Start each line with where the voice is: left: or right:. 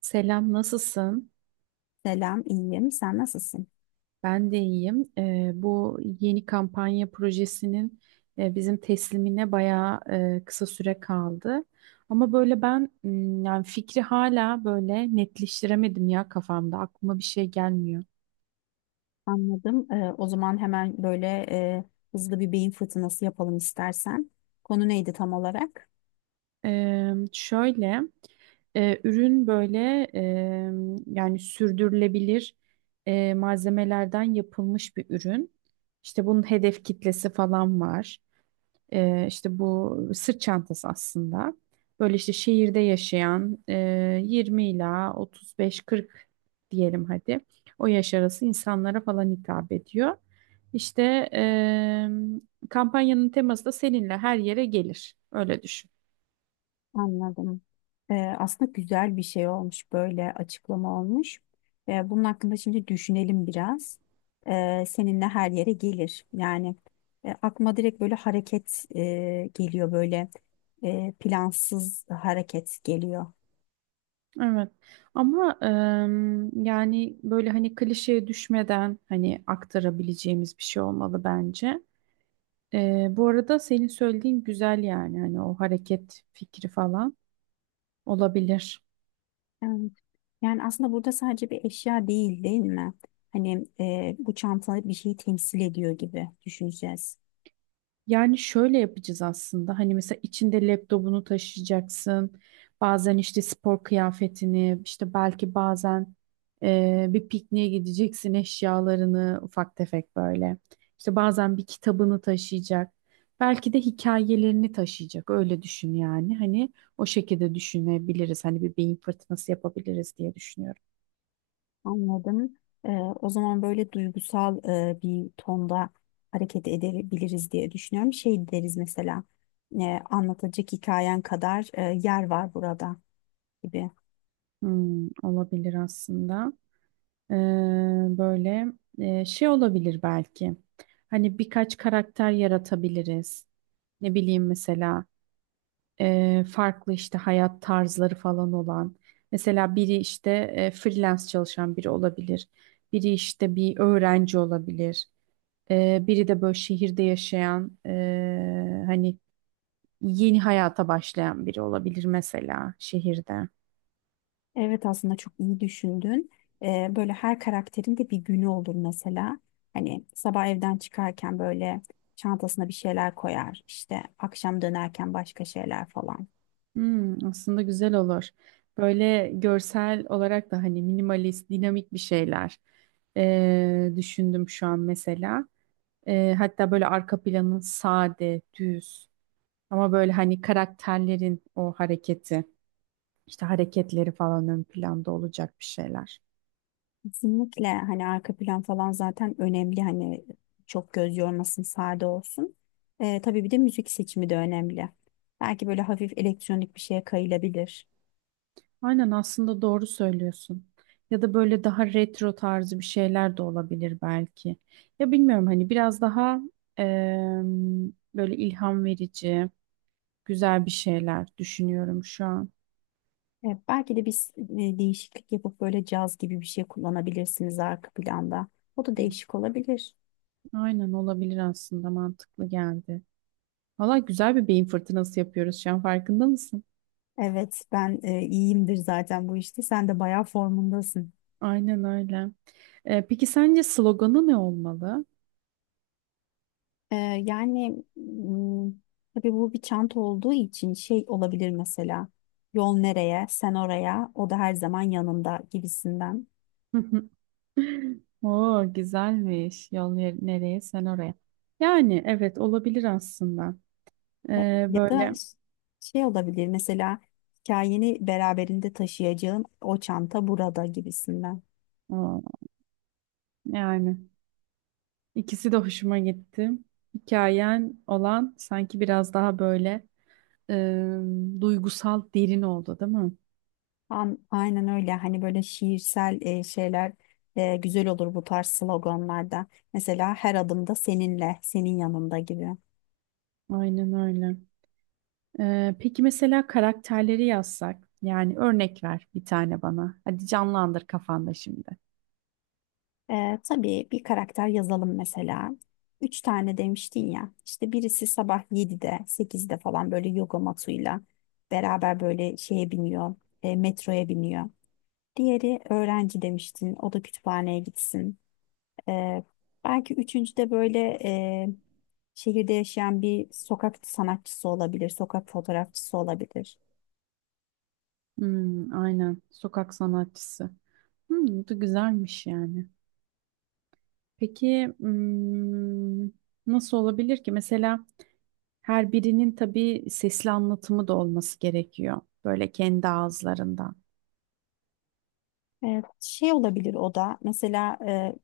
right: Selam, nasılsın?
left: Selam, iyiyim. Sen nasılsın?
right: Ben de iyiyim. Bu yeni kampanya projesinin bizim teslimine bayağı kısa süre kaldı. Ama böyle ben yani fikri hala böyle netleştiremedim ya kafamda. Aklıma bir şey gelmiyor.
left: Anladım. O zaman hemen böyle hızlı bir beyin fırtınası yapalım istersen. Konu neydi tam olarak?
right: Şöyle ürün böyle e, yani sürdürülebilir malzemelerden yapılmış bir ürün. İşte bunun hedef kitlesi falan var. İşte bu sırt çantası aslında. Böyle işte şehirde yaşayan 20 ila 35-40 diyelim hadi. O yaş arası insanlara falan hitap ediyor. İşte kampanyanın teması da seninle her yere gelir. Öyle düşün.
left: Anladım. Aslında güzel bir şey olmuş, böyle açıklama olmuş. Bunun hakkında şimdi düşünelim biraz. Seninle her yere gelir. Yani aklıma direkt böyle hareket geliyor, böyle plansız hareket geliyor.
right: Evet. Ama yani böyle hani klişeye düşmeden hani aktarabileceğimiz bir şey olmalı bence. Bu arada senin söylediğin güzel yani hani o hareket fikri falan. Olabilir.
left: Evet. Yani aslında burada sadece bir eşya değil, değil mi? Hani bu çanta bir şeyi temsil ediyor gibi düşüneceğiz.
right: Yani şöyle yapacağız aslında. Hani mesela içinde laptopunu taşıyacaksın. Bazen işte spor kıyafetini, işte belki bazen bir pikniğe gideceksin eşyalarını ufak tefek böyle. İşte bazen bir kitabını taşıyacak. Belki de hikayelerini taşıyacak. Öyle düşün yani. Hani o şekilde düşünebiliriz. Hani bir beyin fırtınası yapabiliriz diye düşünüyorum.
left: Anladım. O zaman böyle duygusal bir tonda hareket edebiliriz diye düşünüyorum. Şey deriz mesela, e, anlatacak hikayen kadar yer var burada gibi.
right: Olabilir aslında. Ee, böyle şey olabilir belki. Hani birkaç karakter yaratabiliriz. Ne bileyim mesela farklı işte hayat tarzları falan olan. Mesela biri işte freelance çalışan biri olabilir. Biri işte bir öğrenci olabilir. Biri de böyle şehirde yaşayan hani yeni hayata başlayan biri olabilir mesela şehirde.
left: Evet, aslında çok iyi düşündün. Böyle her karakterin de bir günü olur mesela. Hani sabah evden çıkarken böyle çantasına bir şeyler koyar. İşte akşam dönerken başka şeyler falan.
right: Aslında güzel olur. Böyle görsel olarak da hani minimalist, dinamik bir şeyler düşündüm şu an mesela. Hatta böyle arka planın sade, düz ama böyle hani karakterlerin o hareketi, işte hareketleri falan ön planda olacak bir şeyler.
left: Kesinlikle, hani arka plan falan zaten önemli, hani çok göz yormasın, sade olsun. Tabii bir de müzik seçimi de önemli. Belki böyle hafif elektronik bir şeye kayılabilir.
right: Aynen aslında doğru söylüyorsun. Ya da böyle daha retro tarzı bir şeyler de olabilir belki. Ya bilmiyorum hani biraz daha eee, böyle ilham verici, güzel bir şeyler düşünüyorum şu an.
left: Belki de biz değişiklik yapıp böyle caz gibi bir şey kullanabilirsiniz arka planda. O da değişik olabilir.
right: Aynen olabilir aslında mantıklı geldi. Valla güzel bir beyin fırtınası yapıyoruz şu an farkında mısın?
left: Evet, ben iyiyimdir zaten bu işte. Sen de bayağı formundasın.
right: Aynen öyle. Peki sence sloganı ne olmalı?
left: Ee, Yani tabii bu bir çanta olduğu için şey olabilir mesela. Yol nereye, sen oraya, o da her zaman yanında gibisinden.
right: Oo güzelmiş. Yol nereye sen oraya. Yani evet olabilir aslında.
left: Ya,
right: Ee,
left: ya
right: böyle
left: da ş- şey olabilir mesela, hikayeni beraberinde taşıyacağın o çanta burada gibisinden.
right: aa, yani ikisi de hoşuma gitti. Hikayen olan sanki biraz daha böyle e, duygusal derin oldu, değil mi?
left: Aynen öyle, hani böyle şiirsel şeyler güzel olur bu tarz sloganlarda. Mesela her adımda seninle, senin yanında gibi.
right: Aynen öyle. Peki mesela karakterleri yazsak, yani örnek ver bir tane bana. Hadi canlandır kafanda şimdi.
left: Tabii bir karakter yazalım mesela. Üç tane demiştin ya. İşte birisi sabah 7'de, 8'de falan böyle yoga matıyla beraber böyle şeye biniyor, metroya biniyor. Diğeri öğrenci demiştin. O da kütüphaneye gitsin. Ee, Belki üçüncü de böyle e, şehirde yaşayan bir sokak sanatçısı olabilir, sokak fotoğrafçısı olabilir.
right: Hmm, aynen. Sokak sanatçısı. Bu da güzelmiş yani. Peki nasıl olabilir ki? Mesela her birinin tabii sesli anlatımı da olması gerekiyor. Böyle kendi ağızlarından.
left: Evet, şey olabilir o da mesela.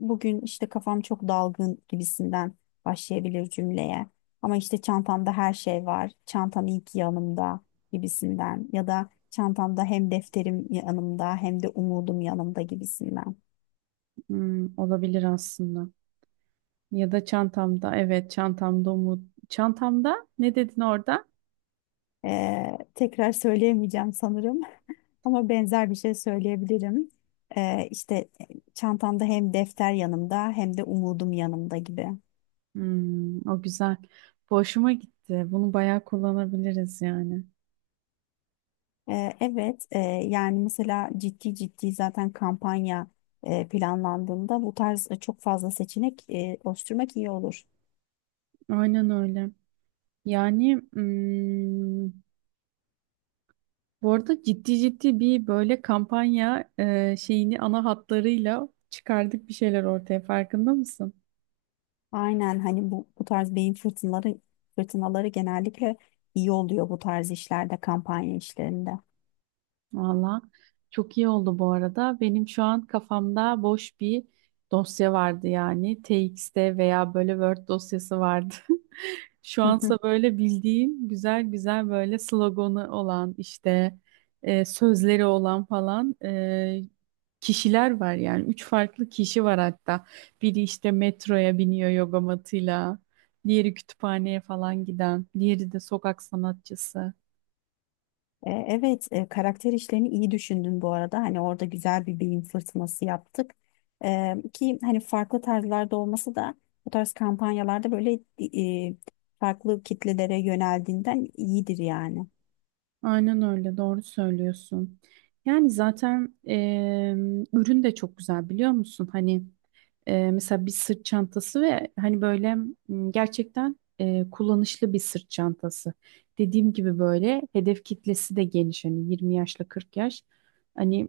left: Bugün işte kafam çok dalgın gibisinden başlayabilir cümleye, ama işte çantamda her şey var, çantam iyi ki yanımda gibisinden, ya da çantamda hem defterim yanımda hem de umudum yanımda gibisinden.
right: Olabilir aslında. Ya da çantamda. Evet, çantamda umut. Çantamda ne dedin orada?
left: Tekrar söyleyemeyeceğim sanırım ama benzer bir şey söyleyebilirim. İşte çantamda hem defter yanımda hem de umudum yanımda gibi.
right: O güzel. Bu hoşuma gitti. Bunu bayağı kullanabiliriz yani.
left: Evet, yani mesela ciddi ciddi zaten kampanya planlandığında bu tarz çok fazla seçenek oluşturmak iyi olur.
right: Aynen öyle. Yani, bu arada ciddi ciddi bir böyle kampanya şeyini ana hatlarıyla çıkardık bir şeyler ortaya farkında mısın?
left: Aynen, hani bu tarz beyin fırtınaları genellikle iyi oluyor bu tarz işlerde, kampanya işlerinde.
right: Valla çok iyi oldu bu arada. Benim şu an kafamda boş bir dosya vardı yani. TXT veya böyle Word dosyası vardı. Şu ansa böyle bildiğim güzel güzel böyle sloganı olan işte sözleri olan falan kişiler var yani. Üç farklı kişi var hatta. Biri işte metroya biniyor yoga matıyla. Diğeri kütüphaneye falan giden. Diğeri de sokak sanatçısı.
left: Evet, karakter işlerini iyi düşündün bu arada. Hani orada güzel bir beyin fırtınası yaptık. Ki hani farklı tarzlarda olması da bu tarz kampanyalarda böyle e, farklı kitlelere yöneldiğinden iyidir yani.
right: Aynen öyle, doğru söylüyorsun. Yani zaten ürün de çok güzel biliyor musun? Hani mesela bir sırt çantası ve hani böyle gerçekten kullanışlı bir sırt çantası. Dediğim gibi böyle hedef kitlesi de geniş hani 20 yaşla 40 yaş. Hani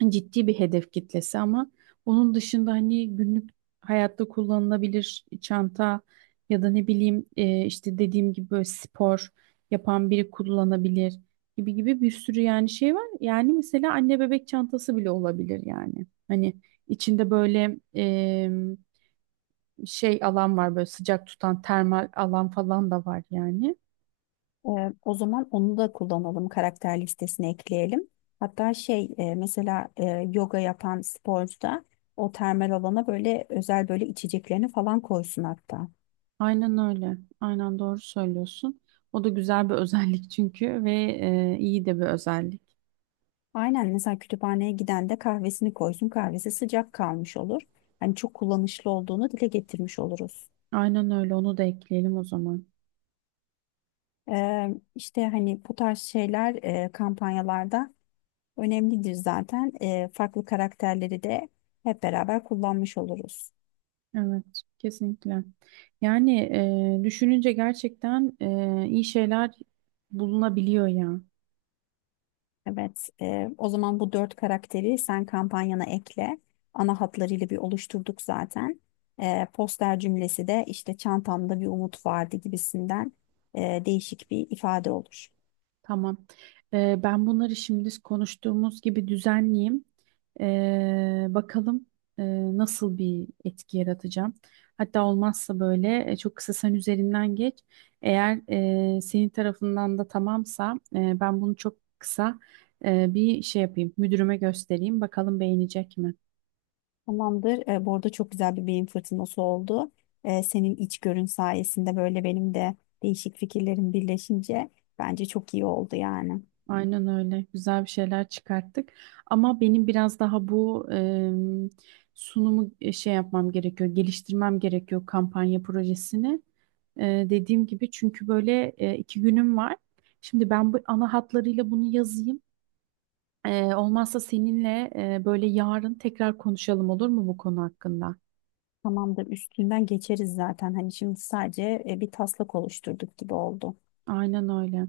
right: ciddi bir hedef kitlesi ama onun dışında hani günlük hayatta kullanılabilir çanta ya da ne bileyim işte dediğim gibi böyle spor yapan biri kullanabilir gibi gibi bir sürü yani şey var. Yani mesela anne bebek çantası bile olabilir yani. Hani içinde böyle şey alan var böyle sıcak tutan termal alan falan da var yani.
left: E, O zaman onu da kullanalım, karakter listesine ekleyelim. Hatta şey mesela yoga yapan sporcu da o termal alana böyle özel böyle içeceklerini falan koysun hatta.
right: Aynen öyle. Aynen doğru söylüyorsun. O da güzel bir özellik çünkü ve iyi de bir özellik.
left: Aynen, mesela kütüphaneye giden de kahvesini koysun. Kahvesi sıcak kalmış olur. Hani çok kullanışlı olduğunu dile getirmiş oluruz.
right: Aynen öyle onu da ekleyelim o zaman.
left: Ee, işte hani bu tarz şeyler kampanyalarda önemlidir zaten. Farklı karakterleri de hep beraber kullanmış oluruz.
right: Evet kesinlikle. Yani, düşününce gerçekten iyi şeyler bulunabiliyor ya.
left: Evet, o zaman bu dört karakteri sen kampanyana ekle. Ana hatlarıyla bir oluşturduk zaten. Poster cümlesi de işte çantamda bir umut vardı gibisinden değişik bir ifade olur.
right: Tamam. Ben bunları şimdi konuştuğumuz gibi düzenleyeyim. Bakalım e, nasıl bir etki yaratacağım. Hatta olmazsa böyle çok kısa sen üzerinden geç. Eğer senin tarafından da tamamsa ben bunu çok kısa bir şey yapayım. Müdürüme göstereyim. Bakalım beğenecek mi?
left: Tamamdır. Bu arada çok güzel bir beyin fırtınası oldu. Senin içgörün sayesinde böyle benim de değişik fikirlerim birleşince bence çok iyi oldu yani.
right: Aynen öyle. Güzel bir şeyler çıkarttık. Ama benim biraz daha bu sunumu şey yapmam gerekiyor, geliştirmem gerekiyor kampanya projesini. E, dediğim gibi çünkü böyle 2 günüm var. Şimdi ben bu ana hatlarıyla bunu yazayım. Olmazsa seninle böyle yarın tekrar konuşalım olur mu bu konu hakkında?
left: Tamamdır. Üstünden geçeriz zaten. Hani şimdi sadece bir taslak oluşturduk gibi oldu.
right: Aynen öyle.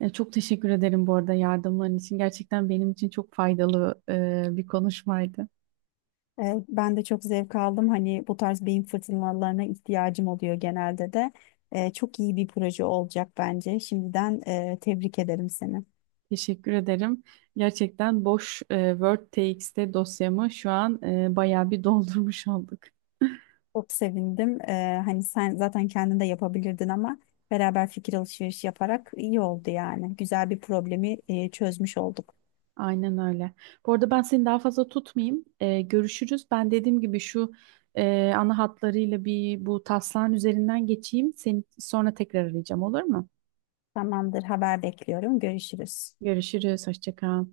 right: Çok teşekkür ederim bu arada yardımların için. Gerçekten benim için çok faydalı bir konuşmaydı.
left: Ben de çok zevk aldım. Hani bu tarz beyin fırtınalarına ihtiyacım oluyor genelde de. Çok iyi bir proje olacak bence. Şimdiden tebrik ederim seni.
right: Teşekkür ederim. Gerçekten boş WordTXT dosyamı şu an bayağı bir doldurmuş olduk.
left: Çok sevindim. Hani sen zaten kendin de yapabilirdin ama beraber fikir alışverişi yaparak iyi oldu yani. Güzel bir problemi çözmüş olduk.
right: Aynen öyle. Bu arada ben seni daha fazla tutmayayım. Görüşürüz. Ben dediğim gibi şu ana hatlarıyla bir bu taslağın üzerinden geçeyim. Seni sonra tekrar arayacağım olur mu?
left: Tamamdır, haber bekliyorum. Görüşürüz.
right: Görüşürüz. Hoşça kal.